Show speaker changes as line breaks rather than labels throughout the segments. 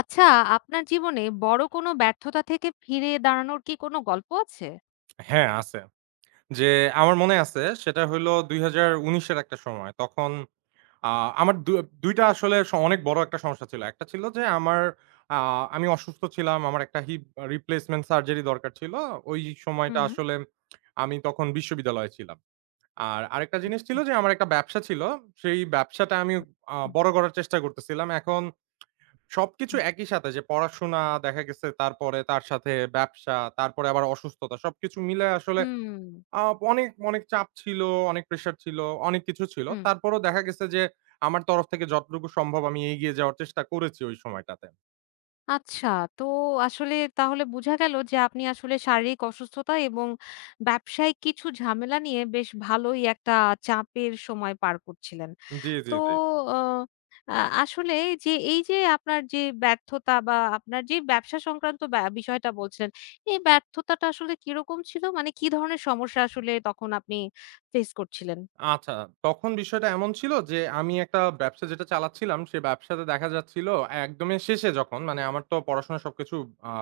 আচ্ছা, আপনার জীবনে বড় কোনো ব্যর্থতা থেকে ফিরে দাঁড়ানোর কি কোনো গল্প আছে?
হ্যাঁ, আছে। যে আমার মনে আছে সেটা হইলো ২০১৯ এর একটা সময়। তখন আ আমার ২ টা আসলে অনেক বড় একটা সমস্যা ছিল। একটা ছিল যে আমার আ আমি অসুস্থ ছিলাম। আমার একটা হিপ রিপ্লেসমেন্ট সার্জারি দরকার ছিল। ওই সময়টা
হুম।
আসলে আমি তখন বিশ্ববিদ্যালয়ে ছিলাম। আর আরেকটা জিনিস ছিল যে আমার একটা ব্যবসা ছিল। সেই ব্যবসাটা আমি বড় করার চেষ্টা করতেছিলাম। এখন সবকিছু একই সাথে যে পড়াশোনা দেখা গেছে তারপরে তার সাথে ব্যবসা, তারপরে আবার অসুস্থতা সবকিছু মিলায় আসলে
হুম,
আ অনেক, অনেক চাপ ছিল, অনেক প্রেশার ছিল, অনেক কিছু ছিল।
হুম।
তারপরেও দেখা গেছে যে আমার তরফ থেকে যতটুকু সম্ভব আমি এগিয়ে যাওয়ার চেষ্টা করেছি ওই সময়টাতে।
আচ্ছা, তো আসলে তাহলে বোঝা গেল যে আপনি আসলে শারীরিক অসুস্থতা এবং ব্যবসায়িক কিছু ঝামেলা নিয়ে বেশ ভালোই একটা চাপের সময় পার করছিলেন।
জি, জি,
তো
জি।
আ আ আসলে যে এই যে আপনার যে ব্যর্থতা বা আপনার যে ব্যবসা সংক্রান্ত বিষয়টা বলছিলেন, এই ব্যর্থতাটা আসলে কিরকম ছিল? মানে কি ধরনের সমস্যা আসলে তখন আপনি ফেস করছিলেন?
আচ্ছা, তখন বিষয়টা এমন ছিল যে আমি একটা ব্যবসা যেটা চালাচ্ছিলাম, সে ব্যবসাতে দেখা যাচ্ছিল একদমই শেষে যখন মানে আমার তো পড়াশোনা সবকিছু আ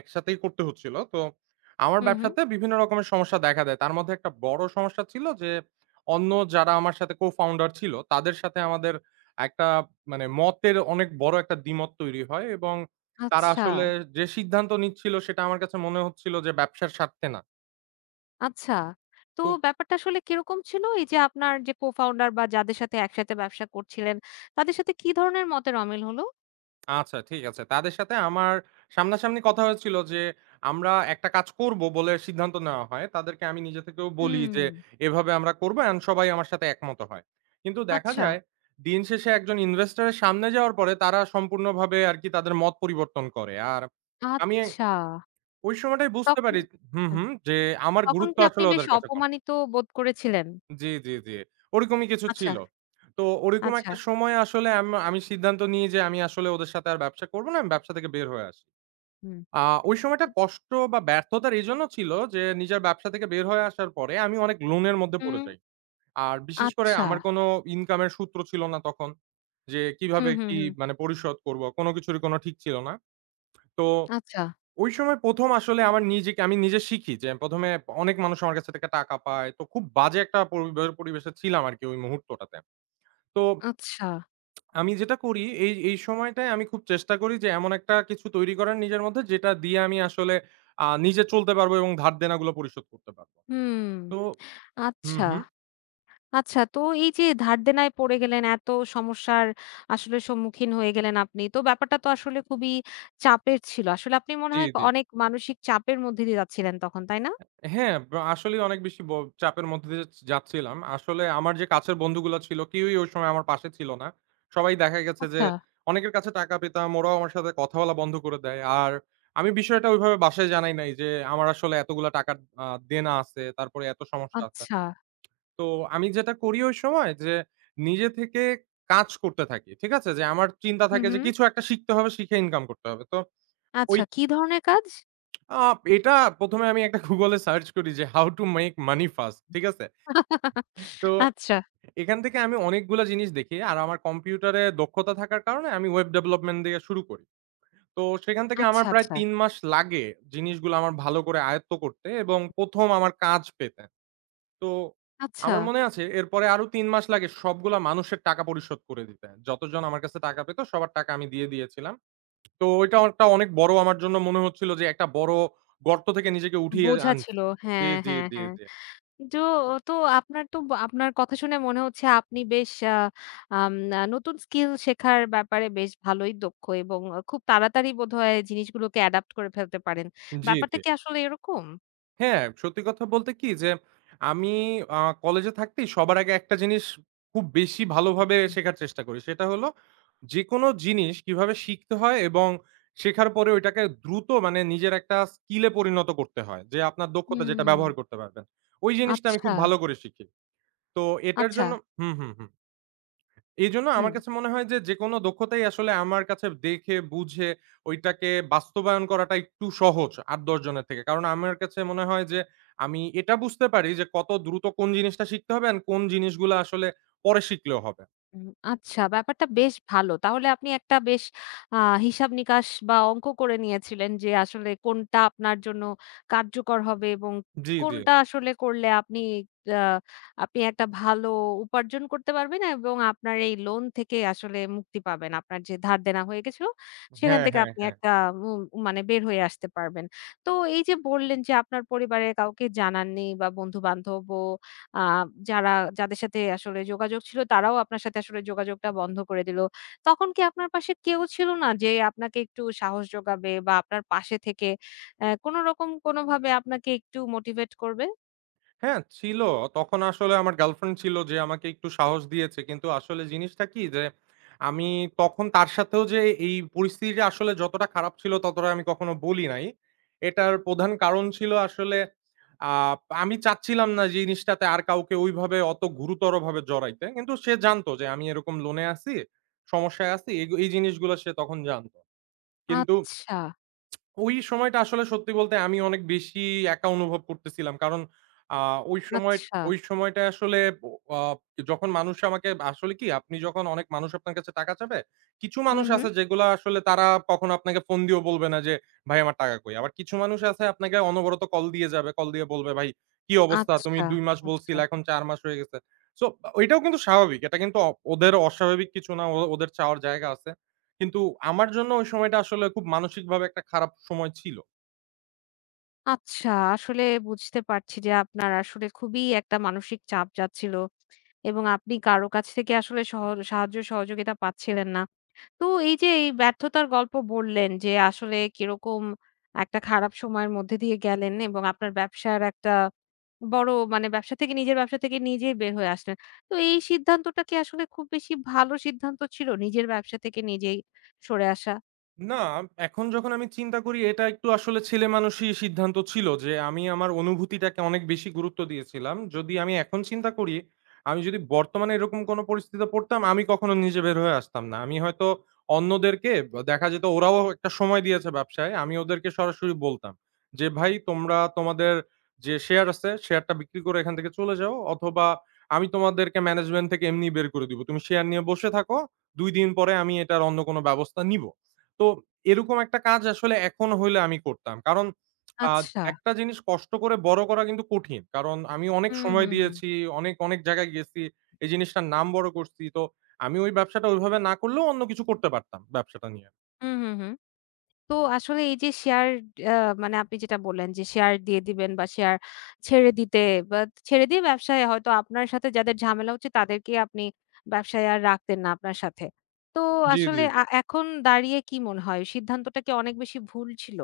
একসাথেই করতে হচ্ছিল। তো আমার
হুম, হুম।
ব্যবসাতে বিভিন্ন রকমের সমস্যা দেখা দেয়। তার মধ্যে একটা বড় সমস্যা ছিল যে অন্য যারা আমার সাথে co-founder ছিল তাদের সাথে আমাদের একটা মানে মতের অনেক বড় একটা দ্বিমত তৈরি হয় এবং তারা
আচ্ছা,
আসলে যে সিদ্ধান্ত নিচ্ছিল সেটা আমার কাছে মনে হচ্ছিল যে ব্যবসার স্বার্থে না।
আচ্ছা। তো
তো
ব্যাপারটা আসলে কিরকম ছিল? এই যে আপনার যে co-founder বা যাদের সাথে একসাথে ব্যবসা করছিলেন, তাদের সাথে কি ধরনের মতের অমিল হলো?
আচ্ছা, ঠিক আছে। তাদের সাথে আমার সামনাসামনি কথা হয়েছিল যে, আমরা একটা কাজ করব বলে সিদ্ধান্ত নেওয়া হয়। তাদেরকে আমি নিজে থেকেও বলি
হুম,
যে, এভাবে আমরা করব অ্যান্ড সবাই আমার সাথে একমত হয়। কিন্তু দেখা
আচ্ছা,
যায় দিন শেষে একজন ইনভেস্টর এর সামনে যাওয়ার পরে তারা সম্পূর্ণভাবে আরকি তাদের মত পরিবর্তন করে। আর আমি
আচ্ছা।
ওই সময়টাই বুঝতে
তখন
পারি, হুম,
হ্যাঁ,
হুম, যে আমার
তখন
গুরুত্ব
কি আপনি
আসলে
বেশ
ওদের কাছে।
অপমানিত বোধ করেছিলেন?
জি, জি, জি। ওরকমই কিছু
আচ্ছা,
ছিল। তো ওরকম
আচ্ছা।
একটা সময়ে আসলে আমি সিদ্ধান্ত নিই যে আমি আসলে ওদের সাথে আর ব্যবসা করব না। আমি ব্যবসা থেকে বের হয়ে আসি।
হুম।
আ ওই সময়টা কষ্ট বা ব্যর্থতার এজন্য ছিল যে নিজের ব্যবসা থেকে বের হয়ে আসার পরে আমি অনেক লোনের মধ্যে পড়ে
হুম,
যাই। আর বিশেষ করে
আচ্ছা।
আমার কোনো ইনকামের সূত্র ছিল না তখন। যে কিভাবে
হুম, হুম,
কি
হুম।
মানে পরিশোধ করব। কোনো কিছুরই কোনো ঠিক ছিল না। তো
আচ্ছা,
ওই সময় ১ম আসলে আমার নিজেকে আমি নিজে শিখি যে ১ম এ অনেক মানুষ আমার কাছ থেকে টাকা পায়। তো খুব বাজে একটা পরিবেশে ছিলাম আরকি ওই মুহূর্তটাতে। তো
আচ্ছা।
আমি যেটা করি এই সময়টায় আমি খুব চেষ্টা করি যে এমন একটা কিছু তৈরি করার নিজের মধ্যে যেটা দিয়ে আমি আসলে নিজে চলতে পারবো এবং ধার দেনাগুলো পরিশোধ করতে পারবো।
হুম,
তো হুম,
আচ্ছা,
হুম।
আচ্ছা। তো এই যে ধার দেনায় পড়ে গেলেন, এত সমস্যার আসলে সম্মুখীন হয়ে গেলেন আপনি। তো ব্যাপারটা তো আসলে খুবই চাপের ছিল। আসলে আপনি মনে
জি,
হয়
জি।
অনেক মানসিক চাপের মধ্যে দিয়ে যাচ্ছিলেন তখন, তাই না?
হ্যাঁ, আসলেই অনেক বেশি চাপের মধ্য দিয়ে যাচ্ছিলাম। আসলে আমার যে কাছের বন্ধুগুলা ছিল কেউই ওই সময় আমার পাশে ছিল না। সবাই দেখা গেছে যে
আচ্ছা,
অনেকের কাছে টাকা পেতাম, ওরাও আমার সাথে কথা বলা বন্ধ করে দেয়। আর আমি বিষয়টা ওইভাবে বাসায় জানাই নাই যে আমার আসলে এতগুলা টাকার আ দেনা আছে, তারপরে এত সমস্যা আছে।
আচ্ছা।
তো আমি যেটা করি ওই সময়, যে নিজে থেকে কাজ করতে থাকি। ঠিক আছে? যে আমার চিন্তা
হুম,
থাকে যে
হুম।
কিছু একটা শিখতে হবে, শিখে ইনকাম করতে হবে। তো ওই
আচ্ছা, কি ধরনের কাজ?
আপ এটা ১ম এ আমি একটা Google এ সার্চ করি যে how to make money fast, ঠিক আছে? তো
আচ্ছা,
এখান থেকে আমি অনেকগুলা জিনিস দেখি। আর আমার কম্পিউটারে দক্ষতা থাকার কারণে আমি ওয়েব ডেভেলপমেন্ট দিয়ে শুরু করি। তো সেখান থেকে
আচ্ছা,
আমার প্রায়
আচ্ছা,
৩ মাস লাগে জিনিসগুলো আমার ভালো করে আয়ত্ত করতে এবং ১ম আমার কাজ পেতে। তো
আচ্ছা।
আমার মনে আছে এরপরে আরো ৩ মাস লাগে সবগুলা মানুষের টাকা পরিশোধ করে দিতে। যতজন আমার কাছে টাকা পেত সবার টাকা আমি দিয়ে দিয়েছিলাম। তো ওইটা একটা অনেক বড়, আমার জন্য মনে হচ্ছিল যে একটা বড় গর্ত থেকে নিজেকে উঠিয়ে
বোঝা
আনছি।
ছিল।
জি,
হ্যাঁ,
জি,
হ্যাঁ,
জি,
হ্যাঁ।
জি।
তো তো আপনার তো আপনার কথা শুনে মনে হচ্ছে আপনি বেশ আম নতুন স্কিল শেখার ব্যাপারে বেশ ভালোই দক্ষ এবং খুব তাড়াতাড়ি বোধহয় জিনিসগুলোকে অ্যাডাপ্ট করে ফেলতে পারেন।
জি,
ব্যাপারটা
জি।
কি আসলে এরকম?
হ্যাঁ, সত্যি কথা বলতে কি, যে আমি কলেজে থাকতেই সবার আগে একটা জিনিস খুব বেশি ভালোভাবে শেখার চেষ্টা করি। সেটা হলো যেকোনো জিনিস কিভাবে শিখতে হয় এবং শেখার পরে ওইটাকে দ্রুত মানে নিজের একটা স্কিলে পরিণত করতে হয়। যে আপনার দক্ষতা যেটা
হুম,
ব্যবহার করতে পারবেন। ওই জিনিসটা আমি
আচ্ছা,
খুব ভালো করে শিখি। তো এটার
আচ্ছা।
জন্য হুম, হুম, হুম। এইজন্য আমার
হুম।
কাছে মনে হয় যে, যেকোনো দক্ষতাই আসলে আমার কাছে দেখে বুঝে ঐটাকে বাস্তবায়ন করাটা একটু সহজ ৮-১০ জনের থেকে। কারণ আমার কাছে মনে হয় যে, আমি এটা বুঝতে পারি যে, কত দ্রুত কোন জিনিসটা শিখতে হবে and কোন জিনিসগুলা আসলে পরে শিখলেও হবে।
উম আচ্ছা ব্যাপারটা বেশ ভালো। তাহলে আপনি একটা বেশ আ হিসাব-নিকাশ বা অঙ্ক করে নিয়েছিলেন যে আসলে কোনটা আপনার জন্য কার্যকর হবে এবং
জি, জি।
কোনটা আসলে করলে আপনি আ আপনি একটা ভালো উপার্জন করতে পারবেন এবং আপনার এই লোন থেকে আসলে মুক্তি পাবেন। আপনার যে ধার দেনা হয়ে গেছিল সেখান
হ্যাঁ,
থেকে
হ্যাঁ,
আপনি
হ্যাঁ।
একটা মু মানে বের হয়ে আসতে পারবেন। তো এই যে বললেন যে আপনার পরিবারের কাউকে জানাননি বা বন্ধু-বান্ধবও আ যারা যাদের সাথে আসলে যোগাযোগ ছিল তারাও আপনার সাথে আসলে যোগাযোগটা বন্ধ করে দিল। তখন কি আপনার পাশে কেউ ছিল না যে আপনাকে একটু সাহস যোগাবে বা আপনার পাশে থেকে কোনরকম কোনভাবে আপনাকে একটু মোটিভেট করবে?
হ্যাঁ, ছিল। তখন আসলে আমার গার্লফ্রেন্ড ছিল যে আমাকে একটু সাহস দিয়েছে। কিন্তু আসলে জিনিসটা কি, যে আমি তখন তার সাথেও যে এই পরিস্থিতিটা আসলে যতটা খারাপ ছিল ততটা আমি কখনো বলি নাই। এটার প্রধান কারণ ছিল আসলে আ আমি চাচ্ছিলাম না যে জিনিসটাতে আর কাউকে ওইভাবে অত গুরুতরভাবে জড়াইতে। কিন্তু সে জানতো যে আমি এরকম লোনে আছি, সমস্যায় আছি। এই এই জিনিসগুলো সে তখন জানতো। কিন্তু
আচ্ছা,
ওই সময়টা আসলে সত্যি বলতে আমি অনেক বেশি একা অনুভব করতেছিলাম। কারণ আ ওই সময়
আচ্ছা।
ওই সময়টায় আসলে আ যখন মানুষ আমাকে আসলে কি, আপনি যখন অনেক মানুষ আপনার কাছে টাকা চাবে, কিছু
হুম,
মানুষ
হুম।
আছে যেগুলা আসলে তারা কখনো আপনাকে ফোন দিয়েও বলবে না যে, "ভাই আমার টাকা কই?" আবার কিছু মানুষ আছে আপনাকে অনবরত কল দিয়ে যাবে। কল দিয়ে বলবে, "ভাই কি অবস্থা? তুমি
আচ্ছা,
২ মাস
আচ্ছা।
বলছিলা, এখন ৪ মাস হয়ে গেছে।" সো ওইটাও কিন্তু স্বাভাবিক। এটা কিন্তু ওদের অস্বাভাবিক কিছু না। ওদের চাওয়ার জায়গা আছে। কিন্তু আমার জন্য ওই সময়টা আসলে খুব মানসিকভাবে একটা খারাপ সময় ছিল।
আচ্ছা, আসলে বুঝতে পারছি যে আপনার আসলে খুবই একটা মানসিক চাপ যাচ্ছিল এবং আপনি কারো কাছ থেকে আসলে সাহায্য সহযোগিতা পাচ্ছিলেন না। তো এই যে এই ব্যর্থতার গল্প বললেন যে আসলে কিরকম একটা খারাপ সময়ের মধ্যে দিয়ে গেলেন এবং আপনার ব্যবসার একটা বড় মানে ব্যবসা থেকে নিজের ব্যবসা থেকে নিজেই বের হয়ে আসলেন। তো এই সিদ্ধান্তটা কি আসলে খুব বেশি ভালো সিদ্ধান্ত ছিল নিজের ব্যবসা থেকে নিজেই সরে আসা?
না, এখন যখন আমি চিন্তা করি এটা একটু আসলে ছেলেমানুষি সিদ্ধান্ত ছিল যে আমি আমার অনুভূতিটাকে অনেক বেশি গুরুত্ব দিয়েছিলাম। যদি আমি এখন চিন্তা করি, আমি যদি বর্তমানে এরকম কোনো পরিস্থিতিতে পড়তাম, আমি কখনো নিজে বের হয়ে আসতাম না। আমি হয়তো অন্যদেরকে, বা দেখা যেত ওরাও একটা সময় দিয়েছে ব্যবসায়, আমি ওদেরকে সরাসরি বলতাম যে, "ভাই তোমরা তোমাদের যে শেয়ার আছে, শেয়ারটা বিক্রি করে এখান থেকে চলে যাও, অথবা আমি তোমাদেরকে ম্যানেজমেন্ট থেকে এমনি বের করে দিব। তুমি শেয়ার নিয়ে বসে থাকো। ২ দিন পরে আমি এটার অন্য কোনো ব্যবস্থা নিব।" তো এরকম একটা কাজ আসলে এখন হইলে আমি করতাম। কারণ আ
আচ্ছা।
একটা জিনিস কষ্ট করে বড় করা কিন্তু কঠিন। কারণ আমি অনেক
হুম,
সময়
হুম, হুম।
দিয়েছি, অনেক, অনেক জায়গায় গেছি। এই জিনিসটার নাম বড় করছি। তো আমি ওই ব্যবসাটা ওইভাবে না করলেও অন্য কিছু করতে পারতাম ব্যবসাটা নিয়ে।
হুম, হুম, হুম। তো আসলে এই যে শেয়ার আ মানে আপনি যেটা বললেন যে শেয়ার দিয়ে দিবেন বা শেয়ার ছেড়ে দিতে বা ছেড়ে দিয়ে ব্যবসায় হয়তো আপনার সাথে যাদের ঝামেলা হচ্ছে তাদেরকে আপনি ব্যবসায় আর রাখতেন না আপনার সাথে। তো
জি, জি,
আসলে
জি।
এখন দাঁড়িয়ে কি মনে হয় সিদ্ধান্তটা কি অনেক বেশি ভুল ছিল?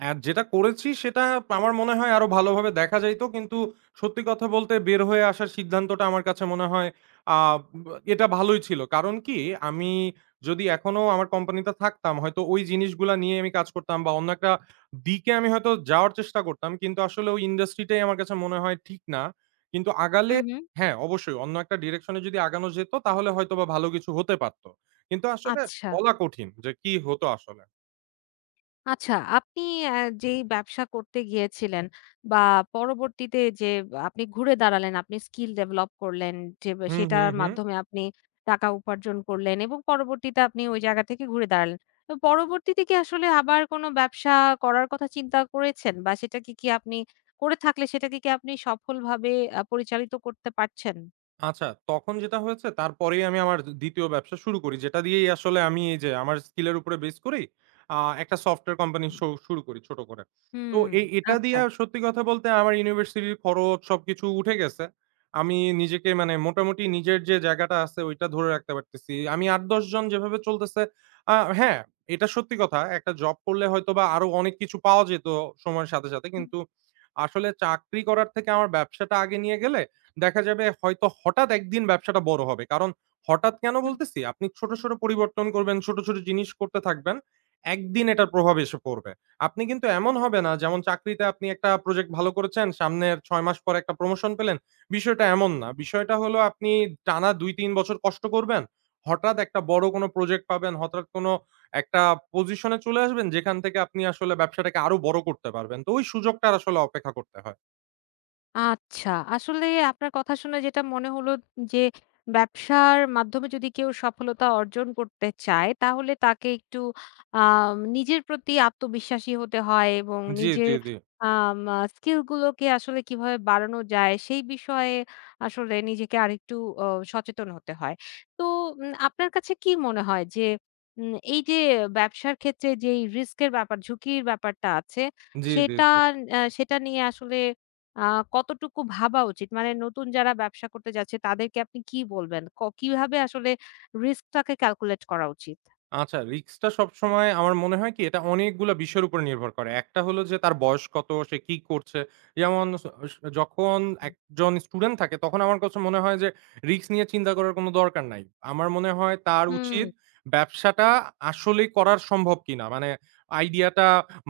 যেটা করেছি সেটা আমার মনে হয় আরো ভালোভাবে দেখা যাইত। কিন্তু সত্যি কথা বলতে বের হয়ে আসার সিদ্ধান্তটা আমার কাছে মনে হয় আ এটা ভালোই ছিল। কারণ কি, আমি যদি এখনো আমার কোম্পানিতে থাকতাম হয়তো ওই জিনিসগুলা নিয়ে আমি কাজ করতাম বা অন্য একটা দিকে আমি হয়তো যাওয়ার চেষ্টা করতাম। কিন্তু আসলে ওই ইন্ডাস্ট্রিটাই আমার কাছে মনে হয় ঠিক না। কিন্তু
হু,
আগালে,
হু।
হ্যাঁ, অবশ্যই অন্য একটা ডিরেকশন এ যদি আগানো যেত তাহলে হয়তোবা ভালো কিছু হতে পারত। কিন্তু আসলে
আচ্ছা।
বলা কঠিন যে কি হতো আসলে।
আচ্ছা, আপনি অ্যা যেই ব্যবসা করতে গিয়েছিলেন বা পরবর্তীতে যে আপনি ঘুরে দাঁড়ালেন, আপনি স্কিল ডেভেলপ করলেন,
হুম, হুম,
সেটার
হুম।
মাধ্যমে আপনি টাকা উপার্জন করলেন এবং পরবর্তীতে আপনি ওই জায়গা থেকে ঘুরে দাঁড়ালেন। তো পরবর্তীতে কি আসলে আবার কোনো ব্যবসা করার কথা চিন্তা করেছেন? বা সেটাকে কি কি আপনি করে থাকলে সেটাকে কি আপনি সফলভাবে পরিচালিত করতে পারছেন?
আচ্ছা, তখন যেটা হয়েছে তারপরেই আমি আমার ২য় ব্যবসা শুরু করি। যেটা দিয়েই আসলে আমি এই যে আমার স্কিল এর উপরে বেস করেই আ একটা সফটওয়্যার কোম্পানি শুরু করি ছোট করে। তো
হুম,
এটা দিয়ে
আচ্ছা।
আর সত্যি কথা বলতে আমার ইউনিভার্সিটির খরচ সবকিছু উঠে গেছে। আমি নিজেকে মানে মোটামুটি নিজের যে জায়গাটা আছে ওইটা ধরে রাখতে পারতেছি। আমি ৮-১০ জন যেভাবে চলতেছে হ্যাঁ, এটা সত্যি কথা। একটা জব করলে হয়তোবা আরো অনেক কিছু পাওয়া যেত সময়ের সাথে, সাথে। কিন্তু আসলে চাকরি করার থেকে আমার ব্যবসাটা আগে নিয়ে গেলে দেখা যাবে হয়তো হঠাৎ একদিন ব্যবসাটা বড় হবে। কারণ হঠাৎ কেন
হুম।
বলতেছি? আপনি ছোট, ছোট পরিবর্তন করবেন, ছোট, ছোট জিনিস করতে থাকবেন। একদিন এটার প্রভাব এসে পড়বে। আপনি কিন্তু এমন হবে না যেমন চাকরিতে আপনি একটা প্রজেক্ট ভালো করেছেন, সামনের ৬ মাস পরে একটা প্রমোশন পেলেন। বিষয়টা এমন না। বিষয়টা হলো আপনি টানা ২-৩ বছর কষ্ট করবেন। হঠাৎ একটা বড় কোনো প্রজেক্ট পাবেন, হঠাৎ কোনো একটা পজিশনে চলে আসবেন যেখান থেকে আপনি আসলে ব্যবসাটাকে আরো বড় করতে পারবেন। তো ওই সুযোগটার আসলে অপেক্ষা করতে হয়।
আচ্ছা। আসলে আপনার কথা শুনে যেটা মনে হলো যে, ব্যবসার মাধ্যমে যদি কেউ সফলতা অর্জন করতে চায়, তাহলে তাকে একটু আম নিজের প্রতি আত্মবিশ্বাসী হতে হয় এবং
জি, জি,
নিজের
জি।
আম আ স্কিল গুলোকে আসলে কিভাবে বাড়ানো যায়, সেই বিষয়ে আসলে নিজেকে আরেকটু অ সচেতন হতে হয়। তো আপনার কাছে কি মনে হয় যে, এই যে ব্যবসার ক্ষেত্রে যেই রিস্ক এর ব্যাপার, ঝুঁকির ব্যাপারটা আছে,
জি, জি,
সেটা
জি।
সেটা নিয়ে আসলে আ কতটুকু ভাবা উচিত? মানে নতুন যারা ব্যবসা করতে যাচ্ছে তাদেরকে আপনি কি বলবেন? কিভাবে আসলে রিস্কটাকে ক্যালকুলেট করা উচিত?
আচ্ছা, রিস্কটা সবসময় আমার মনে হয় কি, এটা অনেকগুলা বিষয়ের উপর নির্ভর করে। একটা হলো যে তার বয়স কত, সে কি করছে। যেমন স স যখন একজন স্টুডেন্ট থাকে তখন আমার কাছে মনে হয় যে রিস্ক নিয়ে চিন্তা করার কোনো দরকার নাই। আমার মনে হয় তার
হুম,
উচিত ব্যবসাটা আসলেই করার সম্ভব কিনা? মানে আইডিয়াটা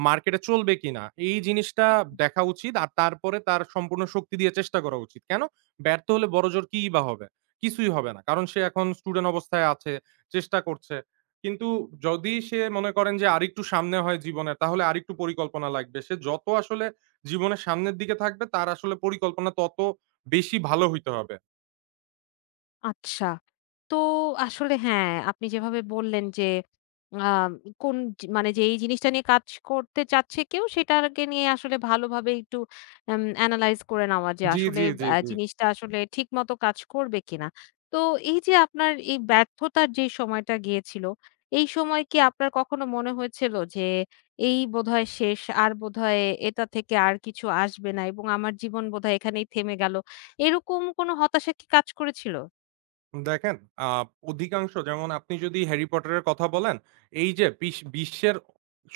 মার্কেটে চলবে কিনা? এই জিনিসটা
হুম।
দেখা উচিত। আর তারপরে তার সম্পূর্ণ শক্তি দিয়ে চেষ্টা করা উচিত। কেন? ব্যর্থ হলে বড়জোর কিই বা হবে? কিছুই হবে না। কারণ সে এখন স্টুডেন্ট অবস্থায় আছে, চেষ্টা করছে। কিন্তু যদি সে মনে করেন যে আরেকটু সামনে হয় জীবনের, তাহলে আরেকটু পরিকল্পনা লাগবে। সে যত আসলে জীবনের সামনের দিকে থাকবে, তার আসলে পরিকল্পনা তত বেশি ভালো হইতে হবে।
আচ্ছা। তো আসলে হ্যাঁ, আপনি যেভাবে বললেন যে আ কোন যে মানে যেই জিনিসটা নিয়ে কাজ করতে চাচ্ছে কেউ সেটাকে নিয়ে আসলে ভালোভাবে একটু এনালাইজ করে নেওয়া যে
জি,
আসলে
জি, জি, জি।
জিনিসটা আসলে ঠিকমতো কাজ করবে কিনা। তো এই যে আপনার এই ব্যর্থতার যে সময়টা গিয়েছিল, এই সময় কি আপনার কখনো মনে হয়েছিল যে এই বোধহয় শেষ আর বোধহয় এটা থেকে আর কিছু আসবে না এবং আমার জীবন বোধহয় এখানেই থেমে গেল। এরকম কোনো হতাশা কি কাজ করেছিল?
দেখেন, আ অধিকাংশ, যেমন আপনি যদি 'হ্যারি পটার' এর কথা বলেন, এই যে বিশ্বের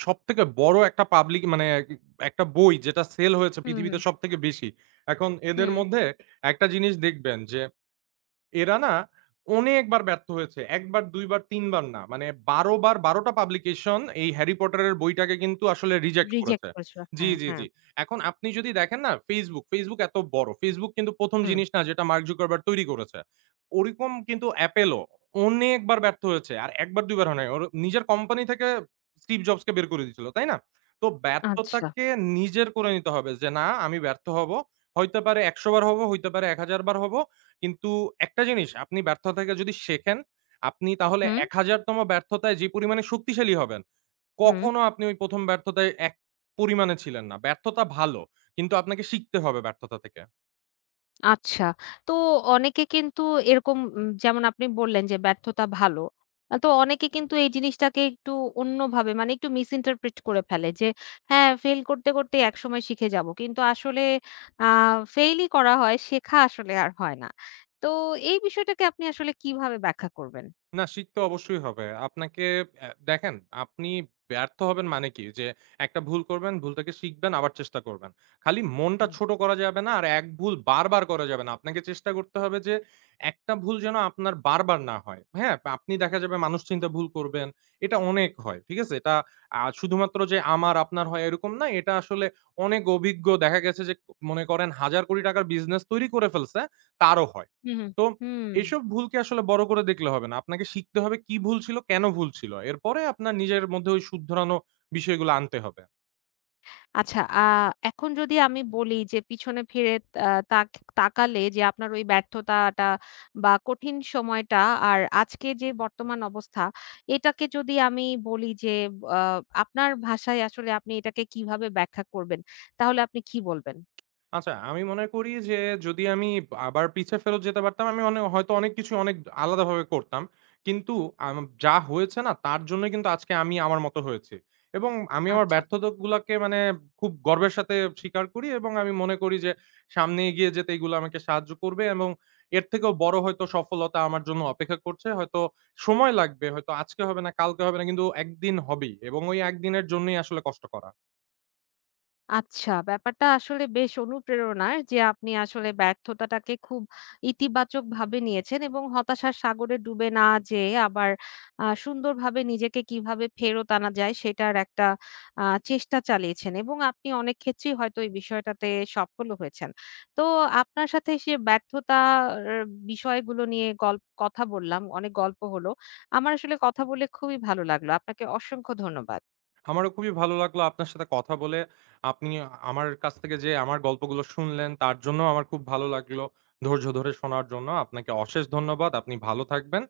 সবথেকে বড় একটা পাবলিক মানে একটা বই যেটা সেল হয়েছে
হুম,
পৃথিবীতে
হুম,
সবথেকে বেশি। এখন এদের
হুম।
মধ্যে একটা জিনিস দেখবেন যে এরা না অনেকবার ব্যর্থ হয়েছে। ১ বার, ২ বার, ৩ বার না। মানে ১২ বার, ১২ টা পাবলিকেশন এই হ্যারি পটারের বইটাকে কিন্তু আসলে রিজেক্ট
রিজেক্ট
করেছে।
করেছিল।
জি,
হ্যাঁ,
জি,
হ্যাঁ।
জি। এখন আপনি যদি দেখেন না Facebook, Facebook এত বড়। Facebook কিন্তু ১ম
হুম।
জিনিস না যেটা মার্ক জুকারবার্গ তৈরি করেছে। ওরকম কিন্তু Apple ও অনেকবার ব্যর্থ হয়েছে। আর ১ বার ২ বার হয় নাই। ওর নিজের কোম্পানি থেকে স্টিভ জবসকে বের করে দিয়েছিল, তাই না? তো
আচ্ছা।
ব্যর্থতাকে নিজের করে নিতে হবে যে, না আমি ব্যর্থ হব। হইতে পারে ১০০ বার হব, হইতে পারে ১০০০ বার হব। কিন্তু একটা জিনিস, আপনি ব্যর্থতাকে যদি শেখেন, আপনি তাহলে
হুম,
১০০০ তম ব্যর্থতায় যে পরিমাণে শক্তিশালী হবেন,
হুম।
কখনো আপনি ওই ১ম ব্যর্থতায় এক পরিমাণে ছিলেন না। ব্যর্থতা ভালো। কিন্তু আপনাকে শিখতে হবে ব্যর্থতা থেকে।
আচ্ছা। তো অনেকে কিন্তু এরকম উম যেমন আপনি বললেন যে ব্যর্থতা ভালো। আ তো অনেকে কিন্তু এই জিনিসটাকে একটু অন্যভাবে মানে একটু মিসইন্টারপ্রিট করে ফেলে যে হ্যাঁ, ফেইল করতে, করতেই একসময় শিখে যাব। কিন্তু আসলে আ ফেইলই করা হয়, শেখা আসলে আর হয় না। তো এই বিষয়টাকে আপনি আসলে কিভাবে ব্যাখ্যা করবেন?
না, শিখতে অবশ্যই হবে। আপনাকে দেখেন, আপনি ব্যর্থ হবেন মানে কি? যে একটা ভুল করবেন, ভুল থেকে শিখবেন, আবার চেষ্টা করবেন। খালি মনটা
হুম।
ছোট করা যাবে না, আর এক ভুল বারবার করা যাবে না। আপনাকে চেষ্টা করতে হবে যে, একটা ভুল যেন আপনার বারবার না হয়। হ্যাঁ? আপনি দেখা যাবে মানুষ চিন্তা ভুল করবেন। এটা অনেক হয়। ঠিক আছে? এটা শুধুমাত্র যে আমার, আপনার হয় এরকম না। এটা আসলে অনেক অভিজ্ঞ দেখা গেছে যে, মনে করেন হাজার কোটি টাকার বিজনেস তৈরি করে ফেলছে, তারও হয়।
হুম, হুম।
তো
হুম।
এইসব ভুলকে আসলে বড় করে দেখলে হবে না। আপনাকে শিখতে হবে কি ভুল ছিল, কেন ভুল ছিল। এরপরে আপনার নিজের মধ্যে ওই শুধরানো বিষয়গুলো আনতে হবে।
আচ্ছা, এখন যদি আমি বলি যে পিছনে ফিরে আ তাক তাকালে যে আপনার ওই ব্যর্থতাটা বা কঠিন সময়টা আর আজকে যে বর্তমান অবস্থা, এটাকে যদি আমি বলি যে আ আপনার ভাষায় আসলে আপনি এটাকে কিভাবে ব্যাখ্যা করবেন? তাহলে আপনি কি বলবেন?
আচ্ছা, আমি মনে করি যে যদি আমি আবার পিছে ফেরত যেতে পারতাম, আমি হয়তো অনেক কিছু অনেক আলাদাভাবে করতাম। কিন্তু আম যা হয়েছে না তার জন্যই কিন্তু আজকে আমি আমার মতো হয়েছি। এবং আমি আমার
আচ্ছা।
ব্যর্থতাগুলাকে মানে খুব গর্বের সাথে স্বীকার করি এবং আমি মনে করি যে সামনে এগিয়ে যেতে এগুলো আমাকে সাহায্য করবে এবং এর থেকেও বড় হয়তো সফলতা আমার জন্য অপেক্ষা করছে। হয়তো সময় লাগবে, হয়তো আজকে হবে না, কালকে হবে না, কিন্তু একদিন হবেই এবং ওই একদিনের জন্যই আসলে কষ্ট করা।
আচ্ছা, ব্যাপারটা আসলে বেশ অনুপ্রেরণার যে আপনি আসলে ব্যর্থতাটাকে খুব ইতিবাচকভাবে নিয়েছেন এবং হতাশার সাগরে ডুবে না যেয়ে আবার সুন্দরভাবে নিজেকে কিভাবে ফেরত আনা যায় সেটার একটা আ চেষ্টা চালিয়েছেন এবং আপনি অনেক ক্ষেত্রেই হয়তো এই বিষয়টাতে সফলও হয়েছেন। তো আপনার সাথে সে ব্যর্থতার বিষয়গুলো নিয়ে গল্প কথা বললাম, অনেক গল্প হলো। আমার আসলে কথা বলে খুবই ভালো লাগলো। আপনাকে অসংখ্য ধন্যবাদ।
আমারও খুবই ভালো লাগলো আপনার সাথে কথা বলে। আপনি আমার কাছ থেকে যে আমার গল্পগুলো শুনলেন তার জন্যও আমার খুব ভালো লাগলো। ধৈর্য ধরে শোনার জন্য আপনাকে অশেষ ধন্যবাদ। আপনি ভালো থাকবেন।